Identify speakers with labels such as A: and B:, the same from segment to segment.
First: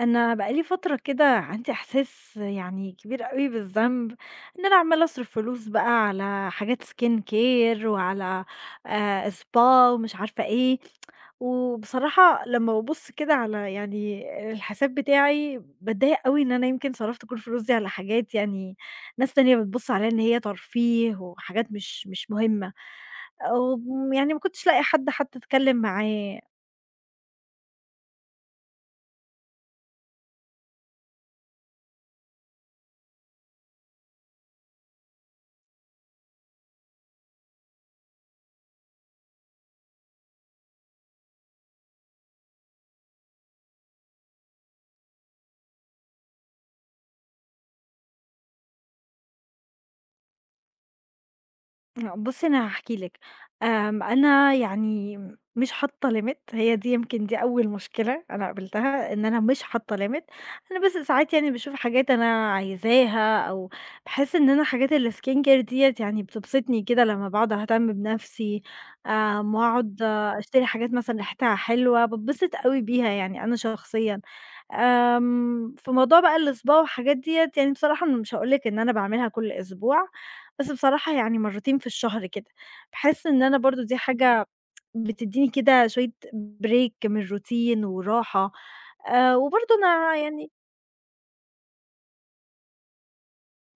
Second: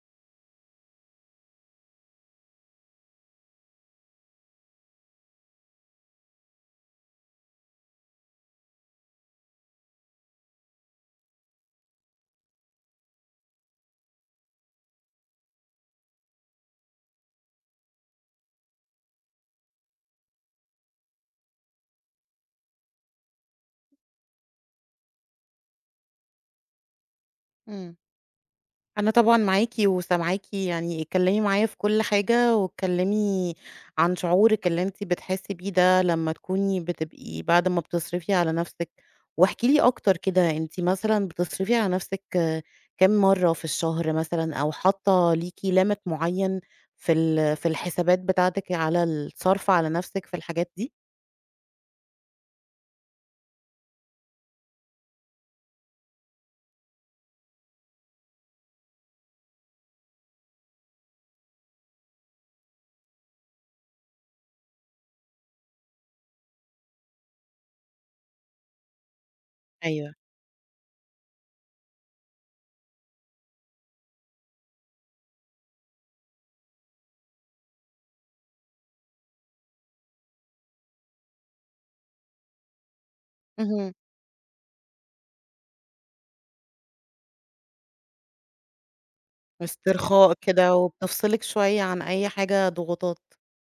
A: أنا بقى لي فترة كده عندي إحساس يعني كبير أوي بالذنب، إن أنا عمّالة أصرف فلوس بقى على حاجات skin care وعلى spa ومش عارفة إيه، وبصراحة لمّا بابُص كده على يعني الحساب بتاعي باتضايق أوي إن أنا يمكن صرفت كل الفلوس دي على حاجات يعني ناس تانية بتبُص عليها إن هي ترفيه وحاجات مش مهمة، يعني ما كنتش لاقية حد حتى أتكلم معاه.
B: إمم. أنا طبعًا معاكِ وسامعاكِ، يعني اتكلّمي معايا في كل حاجة واتكلّمي عن شعورِك اللي أنتِ بتحسّي بيه ده لمّا تكوني بتبقي بعد ما بتصرفي على نَفْسِك، واحكي لي أكتر كده أنتِ مثلًا بتصرفي على نَفْسِك كام مرّة في الشهر مثلًا أو حاطّة ليكِ limit معيّن في ال في الحسابات بتاعتِك على الصرف على نَفْسِك في الحاجات دي؟
A: لأ، بُصّي أنا هاحكي لِك، أنا يعني مش حاطة limit هي دي يمكن دي أول مشكلة أنا قابلتها، إن أنا مش حاطة limit أنا بس ساعات يعني باشوف حاجات أنا عايزاها أو باحس إن أنا حاجات الskin care ديّة يعني بتبسطني كده لمّا باقعد أهتم بنفسي، وأقعد
B: أيوه.
A: أشتري حاجات مثلًا ريحتها حلوة، باتبسط أوي بيها يعني أنا شخصيًا، في موضوع بقى الSpa والحاجات ديّة يعني بصراحة مش هاقول لِك إن أنا باعملها كل أسبوع، بس بصراحة يعني مرّتين في الشهر كده، باحس إن أنا برضه
B: اهم.
A: دي حاجة بتدّيني كده شوية break من الروتين وراحة، وبرضه أنا
B: استرخاء
A: يعني
B: كده وبتفصلِك شوية عن أي حاجة ضغوطات.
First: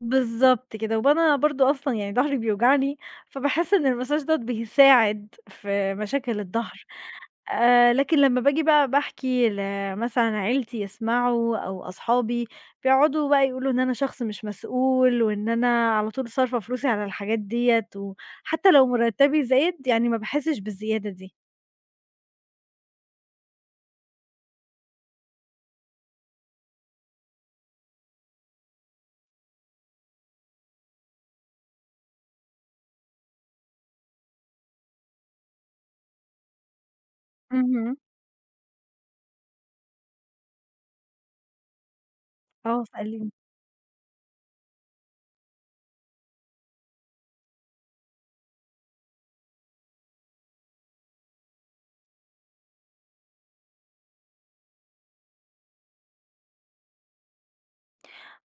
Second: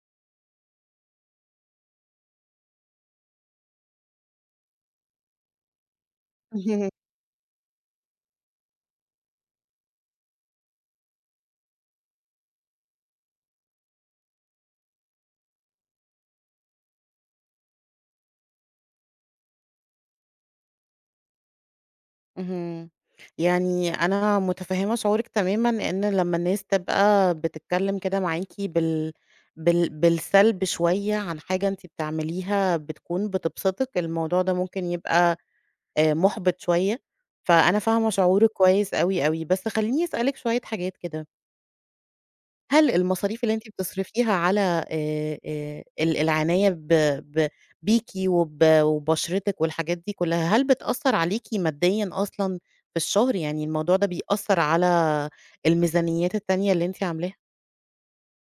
A: بالضبط كده، وأنا برضه أصلًا يعني ضهري بيوجعني، فباحس إن المساج دوّة بيساعد في مشاكل الضهر. لكن لمّا باجي بقى باحكي لمثلًا عيلتي يسمعوا أو أصحابي، بيقعدوا بقى يقولوا إن أنا شخص مش مسؤول وإن أنا على طول صارفة فلوسي على الحاجات ديّة، وحتى لو مُرتّبي زاد يعني ما باحسّش بالزيادة دي.
B: اهم. يعني أنا متفهّمة شعورِك تمامًا، إن لمّا الناس تبقى بتتكلّم كده معاكِ بالسلب شوية عن حاجة أنتِ بتعمليها بتكون بتبسطِك، الموضوع ده ممكن يبقى مُحبِط شوية، فأنا
A: اهم.
B: فاهمة شعورِك كويس أوي، أوي. بس خلّيني أسألِك شوية حاجات كده.
A: آه،
B: هل
A: فقال لي
B: المصاريف اللي أنتِ بتصرفيها على ال العناية ب ب بيكِ وبشرتِك والحاجات دي كلّها، هل بتأثّر عليكِ ماديًا أصلًا في الشهر؟ يعني الموضوع ده بيأثّر على الميزانيات التانية اللي أنتِ عاملاها؟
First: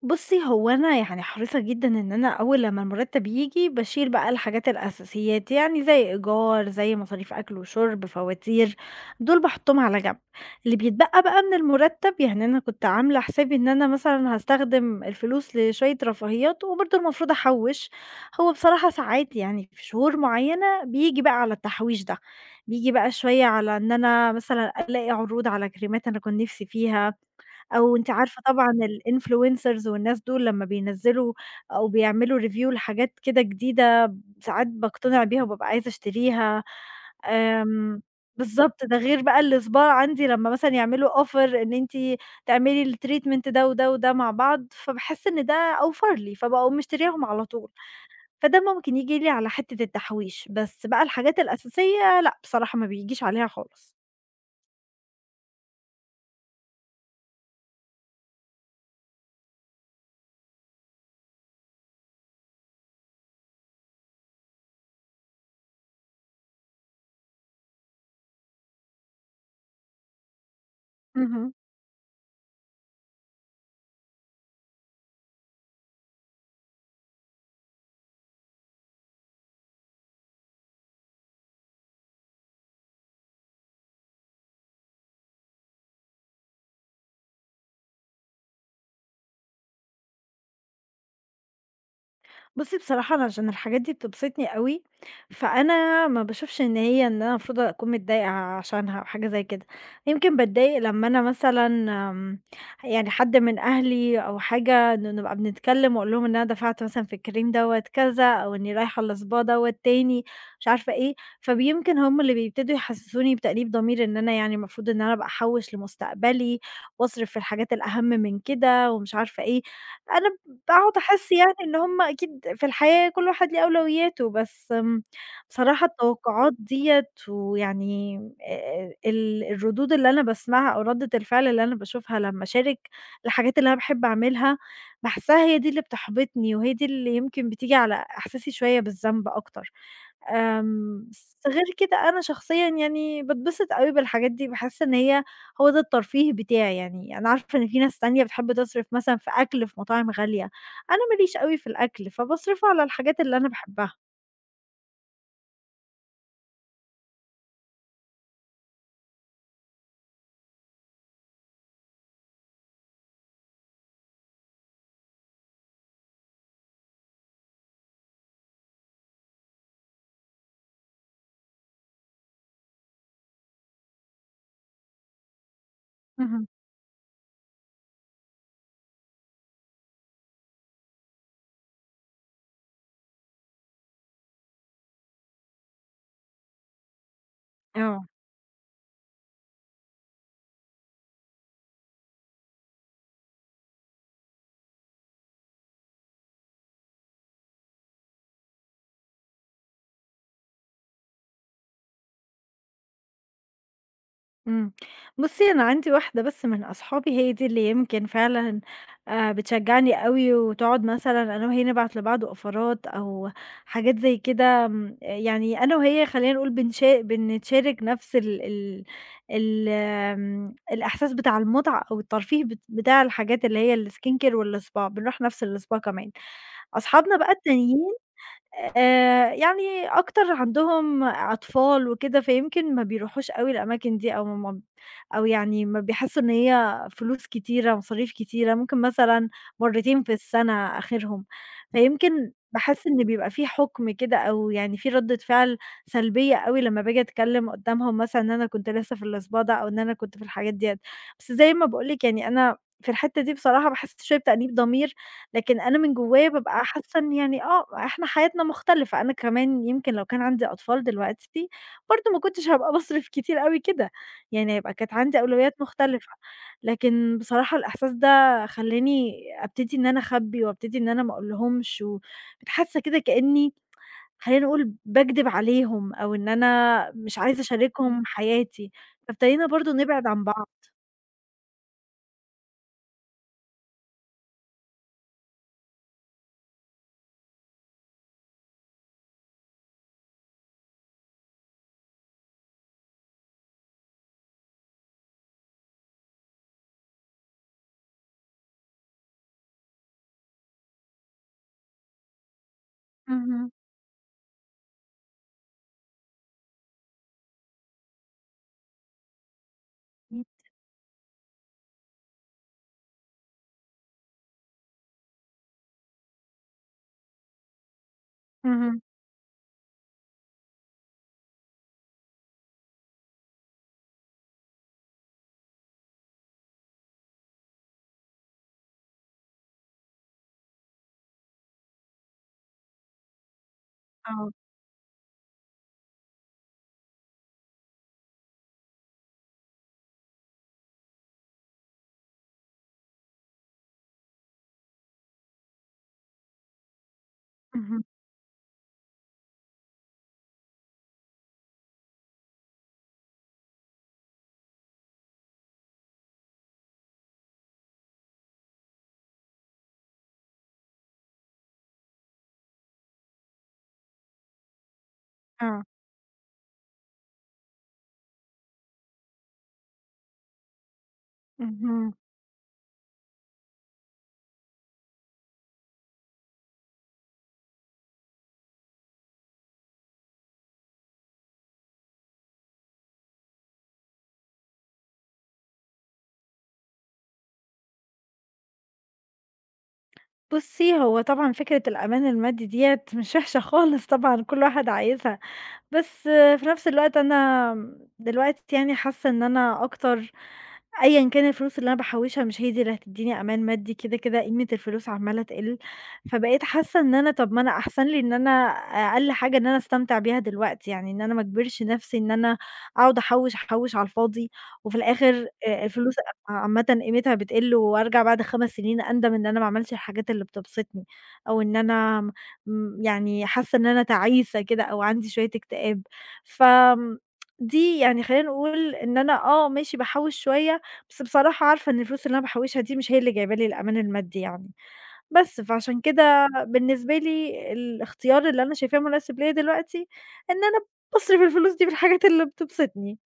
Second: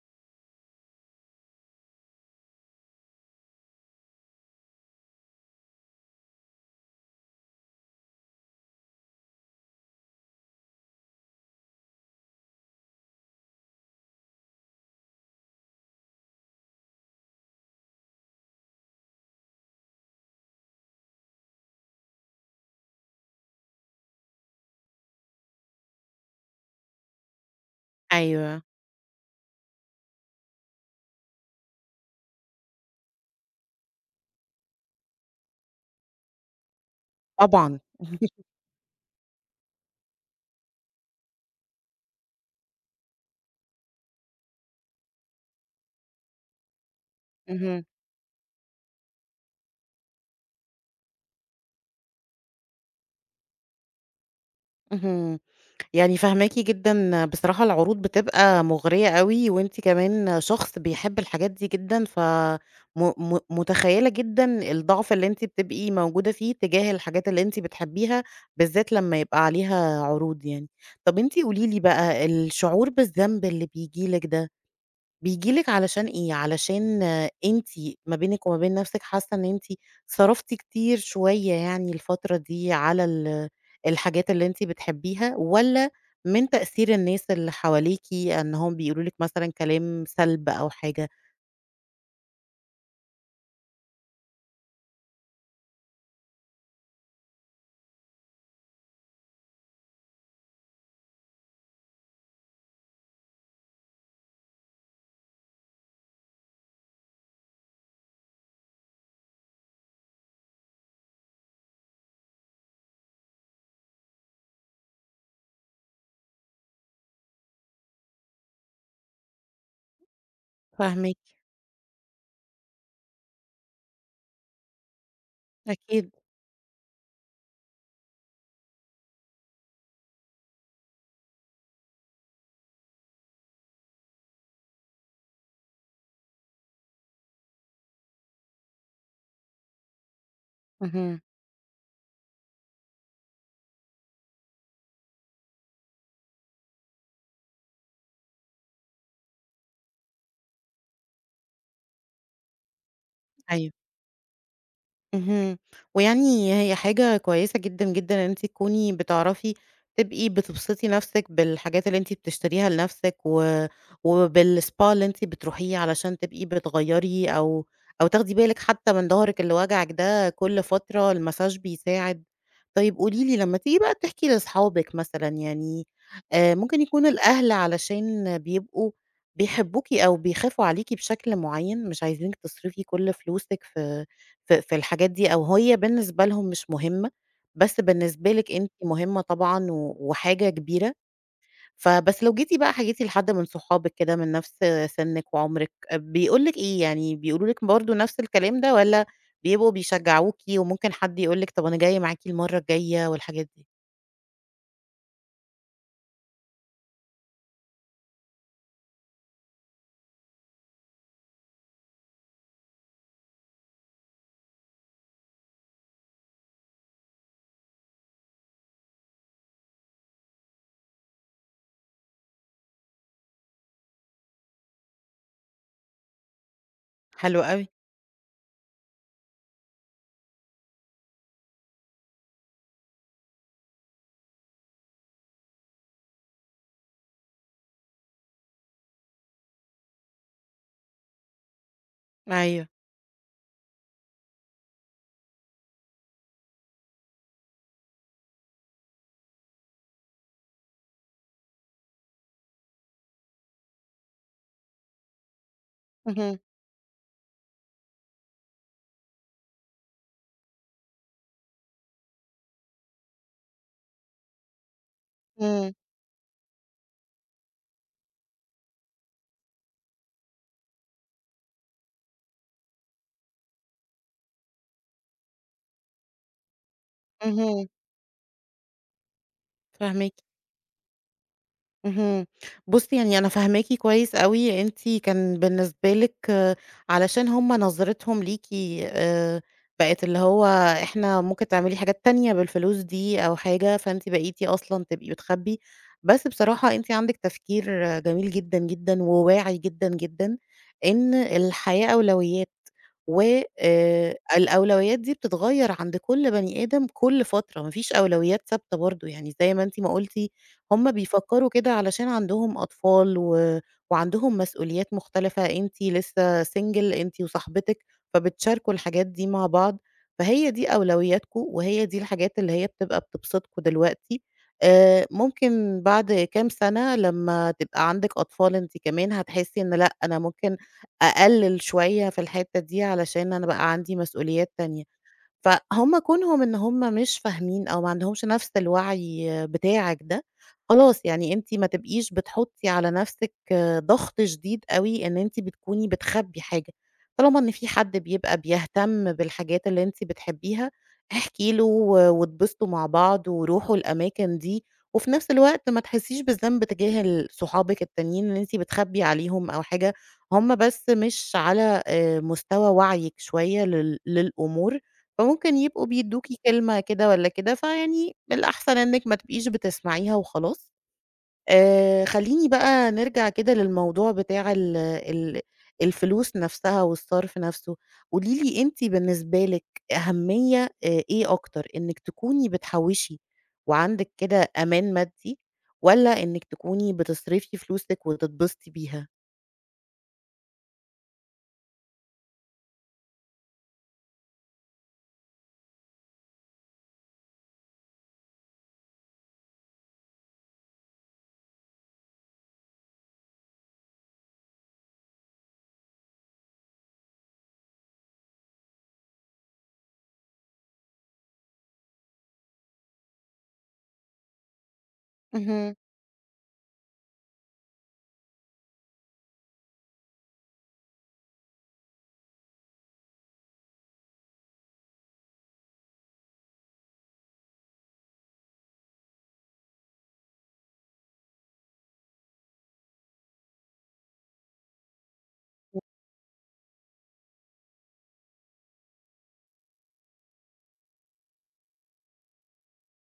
A: بُصّي، هو أنا يعني حريصة جدًا إن أنا أول لمّا المرتّب ييجي باشيل بقى الحاجات الأساسيات، يعني زي إيجار، زي مصاريف أكْل وشُرب، فواتير، دول باحُطّهم على جنب. اللي بيتبقى بقى من المرتّب يعني أنا كنت عاملة حسابي إن أنا مثلًا هاستخدم الفلوس لشوية رفاهيات وبرضه المفروض أحوِّش، هو بصراحة ساعات يعني في شهور معيّنة بييجي بقى على التحويش ده، بييجي بقى شوية على إن أنا مثلًا ألاقي عروض على كريمات أنا كنت نِفْسي فيها. أو أنتِ عارفة
B: أيوه،
A: طبعًا الinfluencers والناس دول لمّا بينزّلوا أو بيعملوا review لحاجات كده جديدة، ساعات باقتنع بيها وبابقى عايزة أشتريها.
B: طبعًا.
A: آمم، بالضبط، ده غير بقى الصباع عندي لمّا مثلًا يعملوا offer إن أنتِ تعملي الtreatment ده وده وده مع بعض، فباحس إن ده أوفر لي، فباقوم مشترياهم على طول.
B: اهم،
A: فده ممكن ييجي لي على حتّة التحويش، بس بقى الحاجات الأساسية لأ، بصراحة ما بيجيش عليها خالص.
B: اهم. يعني فاهماكِ جدًا، بصراحة العروض بتبقى مُغرية أوي، وأنتِ كمان شخص بيحب الحاجات دي جدًا، ف م م متخيلة جدًا الضعف اللي أنتِ بتبقي موجودة فيه تجاه الحاجات اللي أنتِ بتحبيها، بالذات لمّا يبقى عليها عروض يعني. طَب أنتِ
A: اهم.
B: قولي لي بقى الشعور بالذنب اللي بييجي لِك ده بييجي لِك علشان إيه؟ علشان أنتِ ما بينِك وما بين نفسِك حاسة إن أنتِ صرفتِ كتير شوية يعني الفترة دي على الحاجات اللي أنتِ بتحبيها، والّا من تأثير الناس اللي حواليكِ إنهم بيقولوا لِك مثلًا كلام سلب أو حاجة؟
A: بُصّي بصراحة أنا عشان الحاجات دي بتبسطني أوي، فأنا ما باشوفش إن هي إن أنا المفروض أكون متضايقة عشانها أو حاجة زي كده، يمكن باتضايق لمّا أنا مثلًا آمم، يعني حد من أهلي أو حاجة نبقى بنتكلم وأقول لهم إن أنا دفعت مثلًا في الكريم دوّة كذا، أو إني رايحة لSpa دوّة تاني مش عارفة إيه، فبيمكن هم اللي بيبتدوا يحسسوني بتأنيب ضمير إن أنا يعني المفروض إن أنا أبقى أحوّش لمستقبلي، وأصرف في الحاجات الأهم من كده ومش عارفة إيه، أنا باقعد
B: فاهماكِ،
A: أحس يعني إن هُم أكيد في الحياة كل واحد ليه أولوياته، بس بصراحة
B: أكيد.
A: التوقعات ديّة ويعني ال الردود اللي أنا باسمعها أو ردة الفعل اللي أنا باشوفها لمّا أشارك الحاجات اللي أنا باحب أعملها، باحسها هي دي اللي بتحبطني، وهي دي اللي يمكن بتيجي على إحساسي شوية بالذنب أكتر.
B: اهم.
A: بس غير كده أنا شخصيًا يعني باتبسط أوي بالحاجات دي، باحس إن هي هو ده الترفيه بتاعي يعني، أنا عارفة إن في ناس تانية بتحب تصرف مثلًا في أكل في مطاعم غالية، أنا ما ليش أوي في الأكل، فباصرفه على الحاجات اللي أنا
B: أيوه.
A: باحبها.
B: اهم. ويعني هي حاجة كويسة جدًا، جدًا إن أنتِ تكوني بتعرفي تبقي بتبسطي نَفْسِك بالحاجات اللي أنتِ بتشتريها لنَفْسِك وبالSpa اللي أنتِ بتروحيه علشان تبقي بتغيّري أو تاخدي بالِك حتّى من ضهرِك اللي واجعِك ده كل فترة المساج بيساعد. طيب قولي لي لمّا تيجي بقى تحكي لأصحابِك مثلًا يعني
A: اهم.
B: ممكن يكون الأهل علشان بيبقوا بيحبوكِ أو بيخافوا عليكِ بشكل معيّن، مش عايزينِك تصرفي كل فلوسِك في الحاجات دي أو هي بالنسبة لهم مش مهمة، بس
A: آه.
B: بالنسبة لِك أنتِ مهمة طبعًا وحاجة كبيرة، فبس لو جيتِ بقى حكيتِ لحد من صحابِك كده من نفس سنِّك وعمرِك، بيقول لِك إيه؟ يعني بيقولوا لِك برضه نفس الكلام ده والّا بيبقوا بيشجعوكِ وممكن حد يقول لِك طب أنا جاي معاكِ المرّة الجاية والحاجات دي؟
A: إمم. بُصّي، أنا عندي واحدة بس من أصحابي هي دي اللي يمكن فعلًا بتشجّعني أوي وتقعد مثلًا أنا وهي نبعت لبعض أوفرات أو حاجات زي كده يعني أنا وهي خلّينا نقول بنتشارك نفس ال ال ال آمم، الإحساس بتاع المتعة أو الترفيه بتاع الحاجات اللي هي الskin care والSpa بنروح نفس الSpa كمان. أصحابنا بقى
B: حلو أوي،
A: التانيين يعني أكتر عندهم أطفال وكده، فيمكن ما بيروحوش أوي الأماكن دي أو يعني ما بيحسّوا إن هي فلوس كتيرة، مصاريف كتيرة، ممكن مثلًا مرّتين في السَنة آخرهم، فيمكن
B: أيوه.
A: باحس إن بيبقى في حُكم كده أو يعني في ردّة فعل سلبية أوي لمّا باجي أتكلّم قُدّامهم مثلًا إن أنا كنت لسّه في الأسبوع ده أو إن أنا كنت في الحاجات ديّة، بس زي ما باقول لِك يعني أنا في الحتّة دي بصراحة باحس شوية بتأنيب ضمير، لكن أنا من جوّايا
B: اهم،
A: بابقى حاسّة إن يعني آه، إحنا حياتنا مختلفة، أنا كمان يمكن لو كان عندي أطفال دلوقتي برضه ما كنتش هابقى باصرف كتير أوي كده. يعني هيبقى كانت عندي أولويات
B: إمم،
A: مختلفة، لكن بصراحة الإحساس ده خلّاني أبتدي إن أنا أخبّي وأبتدي إن أنا ما أقولهمش، وبقيت حاسة كده كإني خلّينا نقول باكدب عليهم، أو إن أنا مش عايزة
B: اهم،
A: أشاركهم حياتي، فابتدينا برضه نبعد
B: فاهماكِ.
A: عن بعض.
B: اهم. بُصّي، يعني أنا فاهماكِ كويس أوي، أنتِ كان بالنسبة لِك آه، علشان هُم نظرتهم ليكِ آآ بقت اللي هو إحنا ممكن تعملي حاجات تانية بالفلوس دي أو حاجة، فأنتِ بقيتِ أصلًا تبقي بتخبّي، بس بصراحة أنتِ عندِك تفكير آه، جميل جدًا، جدًا وواعي جدًا، جدًا إن الحياة أولويات. و
A: اهم،
B: الأولويات دي بتتغيّر عند كل بني آدم كل فترة، ما فيش أولويات ثابتة برضه، يعني زي ما أنتِ ما قُلتِ هم بيفكّروا كده علشان عندهم أطفال وعندهم مسؤوليات مختلفة، أنتِ لسه single أنتِ وصاحبتِك، فبتشاركوا
A: اهم،
B: الحاجات دي مع بعض، فهي دي أولوياتكم وهي دي الحاجات اللي هي بتبقى بتبسطكم دلوقتي. ممكن بعد كام سَنة لمّا تبقى عندِك أطفال أنتِ كمان هتحسّي إن لأ، أنا ممكن أقلِّل شوية في الحتّة دي علشان أنا بقى عندي
A: آه،
B: مسؤوليات تانية. فهُم كونهم إن هُم مش فاهمين أو ما عندهمش نفس الوعي بتاعك ده، خلاص يعني أنتِ ما تبقيش بتحطّي على نفسِك ضغط شديد أوي إن أنتِ بتكوني بتخبّي حاجة، طالما إن في
A: اهم،
B: حد بيبقى بيهتم بالحاجات اللي أنتِ بتحبيها، احكي له واتبسطوا مع بعض وروحوا الأماكن دي، وفي نفس الوقت ما تحسّيش بالذنب تجاه ال صحابِك التانيين إن أنتِ بتخبّي عليهم أو حاجة، هُم بس مش على مستوى وعيِك شوية للأمور. فممكن
A: آه،
B: يبقوا بيدّوكِ كلمة كده والّا كده، فيعني الأحسن إنِّك ما تبقيش بتسمعيها وخلاص.
A: اهم.
B: خلّيني بقى نرجع كده للموضوع بتاع ال ال الفلوس نَفْسها والصرف نَفْسه. قولي لي أنتِ بالنسبة لِك أهمية إيه أكتر، إنِّك تكوني بتحوّشي وعندِك كده أمان مادّي والّا إنِّك تكوني بتصرفي فلوسِك وتتبسطي بيها؟
A: بُصّي، هو طبعًا فكرة الأمان المادي ديّة مش وحشة خالص طبعًا كل واحد عايزها. بس في نفس الوقت أنا دلوقتي يعني حاسة إن أنا أكتر أيًا كان الفلوس اللي أنا باحوّشها مش هي دي اللي هتدّيني أمان مادي، كده، كده قيمة الفلوس عمّالة تقِل، فبقيت حاسة إن أنا طَب ما أنا أحسن لي إن أنا أقل حاجة إن أنا أستمتع بيها دلوقتي، يعني إن أنا ما أجبرش نفسي إن أنا أقعد أحوّش، أحوّش على الفاضي وفي الآخر
B: مهم.
A: الفلوس عامةً قيمتها بتقِل وأرجع بعد 5 سنين أندم إن أنا ما عملتش الحاجات اللي بتبسطني أو إن أنا يعني حاسة إن أنا تعيسة كده أو عندي شوية اكتئاب، فآمم دي يعني خلّينا نقول إن أنا آه ماشي باحوّش شوية، بس بصراحة عارفة إن الفلوس اللي أنا باحوّشها دي مش هي اللي جايبة لي الأمان المادي يعني، بس فعشان كده بالنسبة لي الاختيار اللي أنا شايفاه مناسب ليّا دلوقتي، إن أنا باصرف الفلوس دي في الحاجات اللي بتبسطني.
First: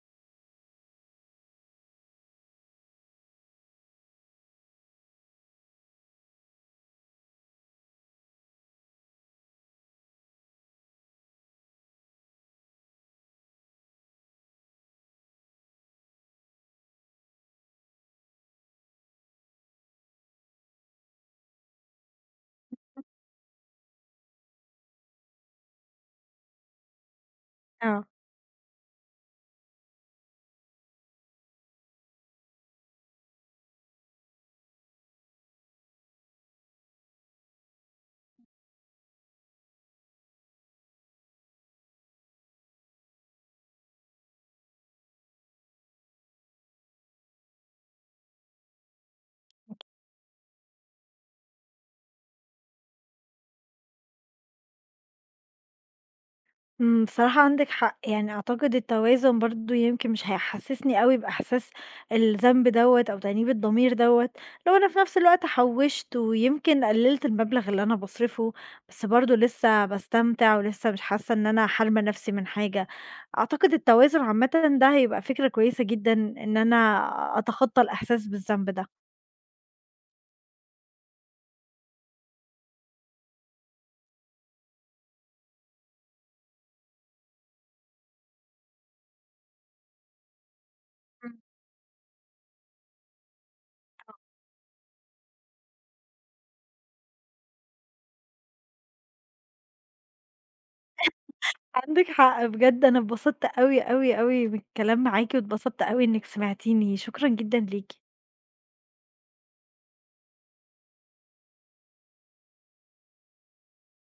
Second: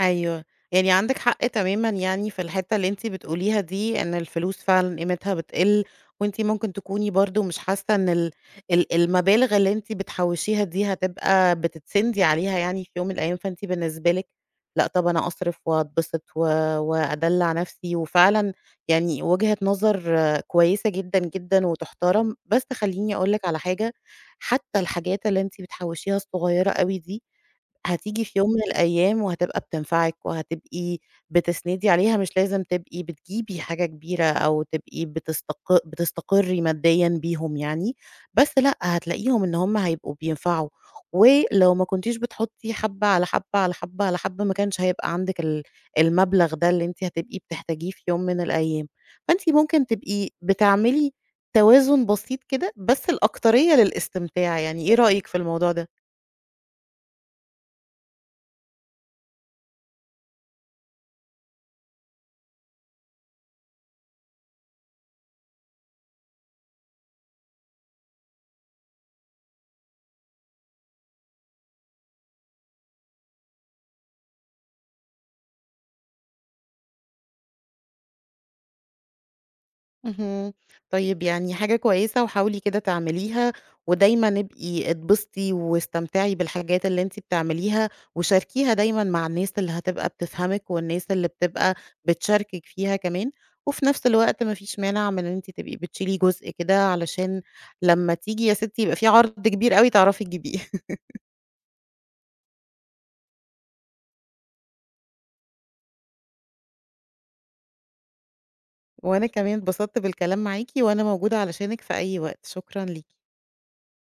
B: أيوه، يعني عندِك حق تمامًا يعني في الحتّة اللي أنتِ بتقوليها دي، إن الفلوس فعلًا قيمتها بتقِل، وأنتِ ممكن تكوني برضه مش حاسة إن ال ال المبالغ اللي أنتِ بتحوّشيها دي هتبقى بتتسندي عليها يعني في يوم من الأيام، فأنتِ بالنسبة لِك لأ طَب أنا أصرف وأتبسط وأدلّع نَفْسي، وفعلًا يعني وجهة نظر آه، كويسة جدًا، جدًا وتُحترم، بس خلّيني أقول لِك على حاجة، حتى الحاجات اللي أنتِ بتحوّشيها الصغيّرة أوي دي
A: آه.
B: هتيجي في يوم من الأيام وهتبقى بتنفعِك وهتبقي بتسندي عليها، مش لازم تبقي بتجيبي حاجة كبيرة أو تبقي بتستقري ماديًا بيهم يعني، بس لأ، هتلاقيهم إن هم هيبقوا بينفعوا، ولو ما كنتيش بتحطي حبة على حبة على حبة على حبة، ما كانش هيبقى عندِك المبلغ ده اللي أنتِ هتبقي بتحتاجيه في يوم من الأيام، فأنتِ ممكن تبقي بتعملي توازن بسيط كده، بس الأكترية للاستمتاع، يعني إيه رأيِك في الموضوع ده؟
A: إمم، بصراحة عندِك حق، يعني أعتقد التوازن برضه يمكن مش هيحسسني أوي بإحساس الذنب دوّة أو تأنيب الضمير دوّة، لو أنا في نفس الوقت حوشت ويمكن قللت المبلغ اللي أنا باصرفه، بس برضه لسه باستمتع ولسه مش حاسة إن أنا حارمة نفسي من حاجة، أعتقد التوازن عامةً ده هيبقى فكرة كويسة جدًا إن أنا أتخطى الإحساس بالذنب ده.
B: اهم. طيب يعني حاجة كويسة وحاولي كده تعمليها، ودايمًا ابقي اتبسطي واستمتعي بالحاجات اللي أنتِ بتعمليها، وشاركيها دايمًا مع الناس اللي هتبقى بتفهمِك والناس اللي
A: إمم.
B: بتبقى بتشاركِك فيها كمان، وفي نفس الوقت ما فيش مانع من إن أنتِ تبقي بتشيلي جزء كده علشان لمّا تيجي يا ستي يبقى في عرض كبير أوي تعرفي تجيبيه.
A: عندِك حق بجد، أنا اتبسطت أوي، أوي، أوي من الكلام معاكِ واتبسطت أوي إنِك سمعتيني، شكرًا جدًا ليكِ.
B: وأنا كمان اتبسطت بالكلام معاكِ، وأنا موجودة علشانِك في أي وقت، شكرًا ليكِ.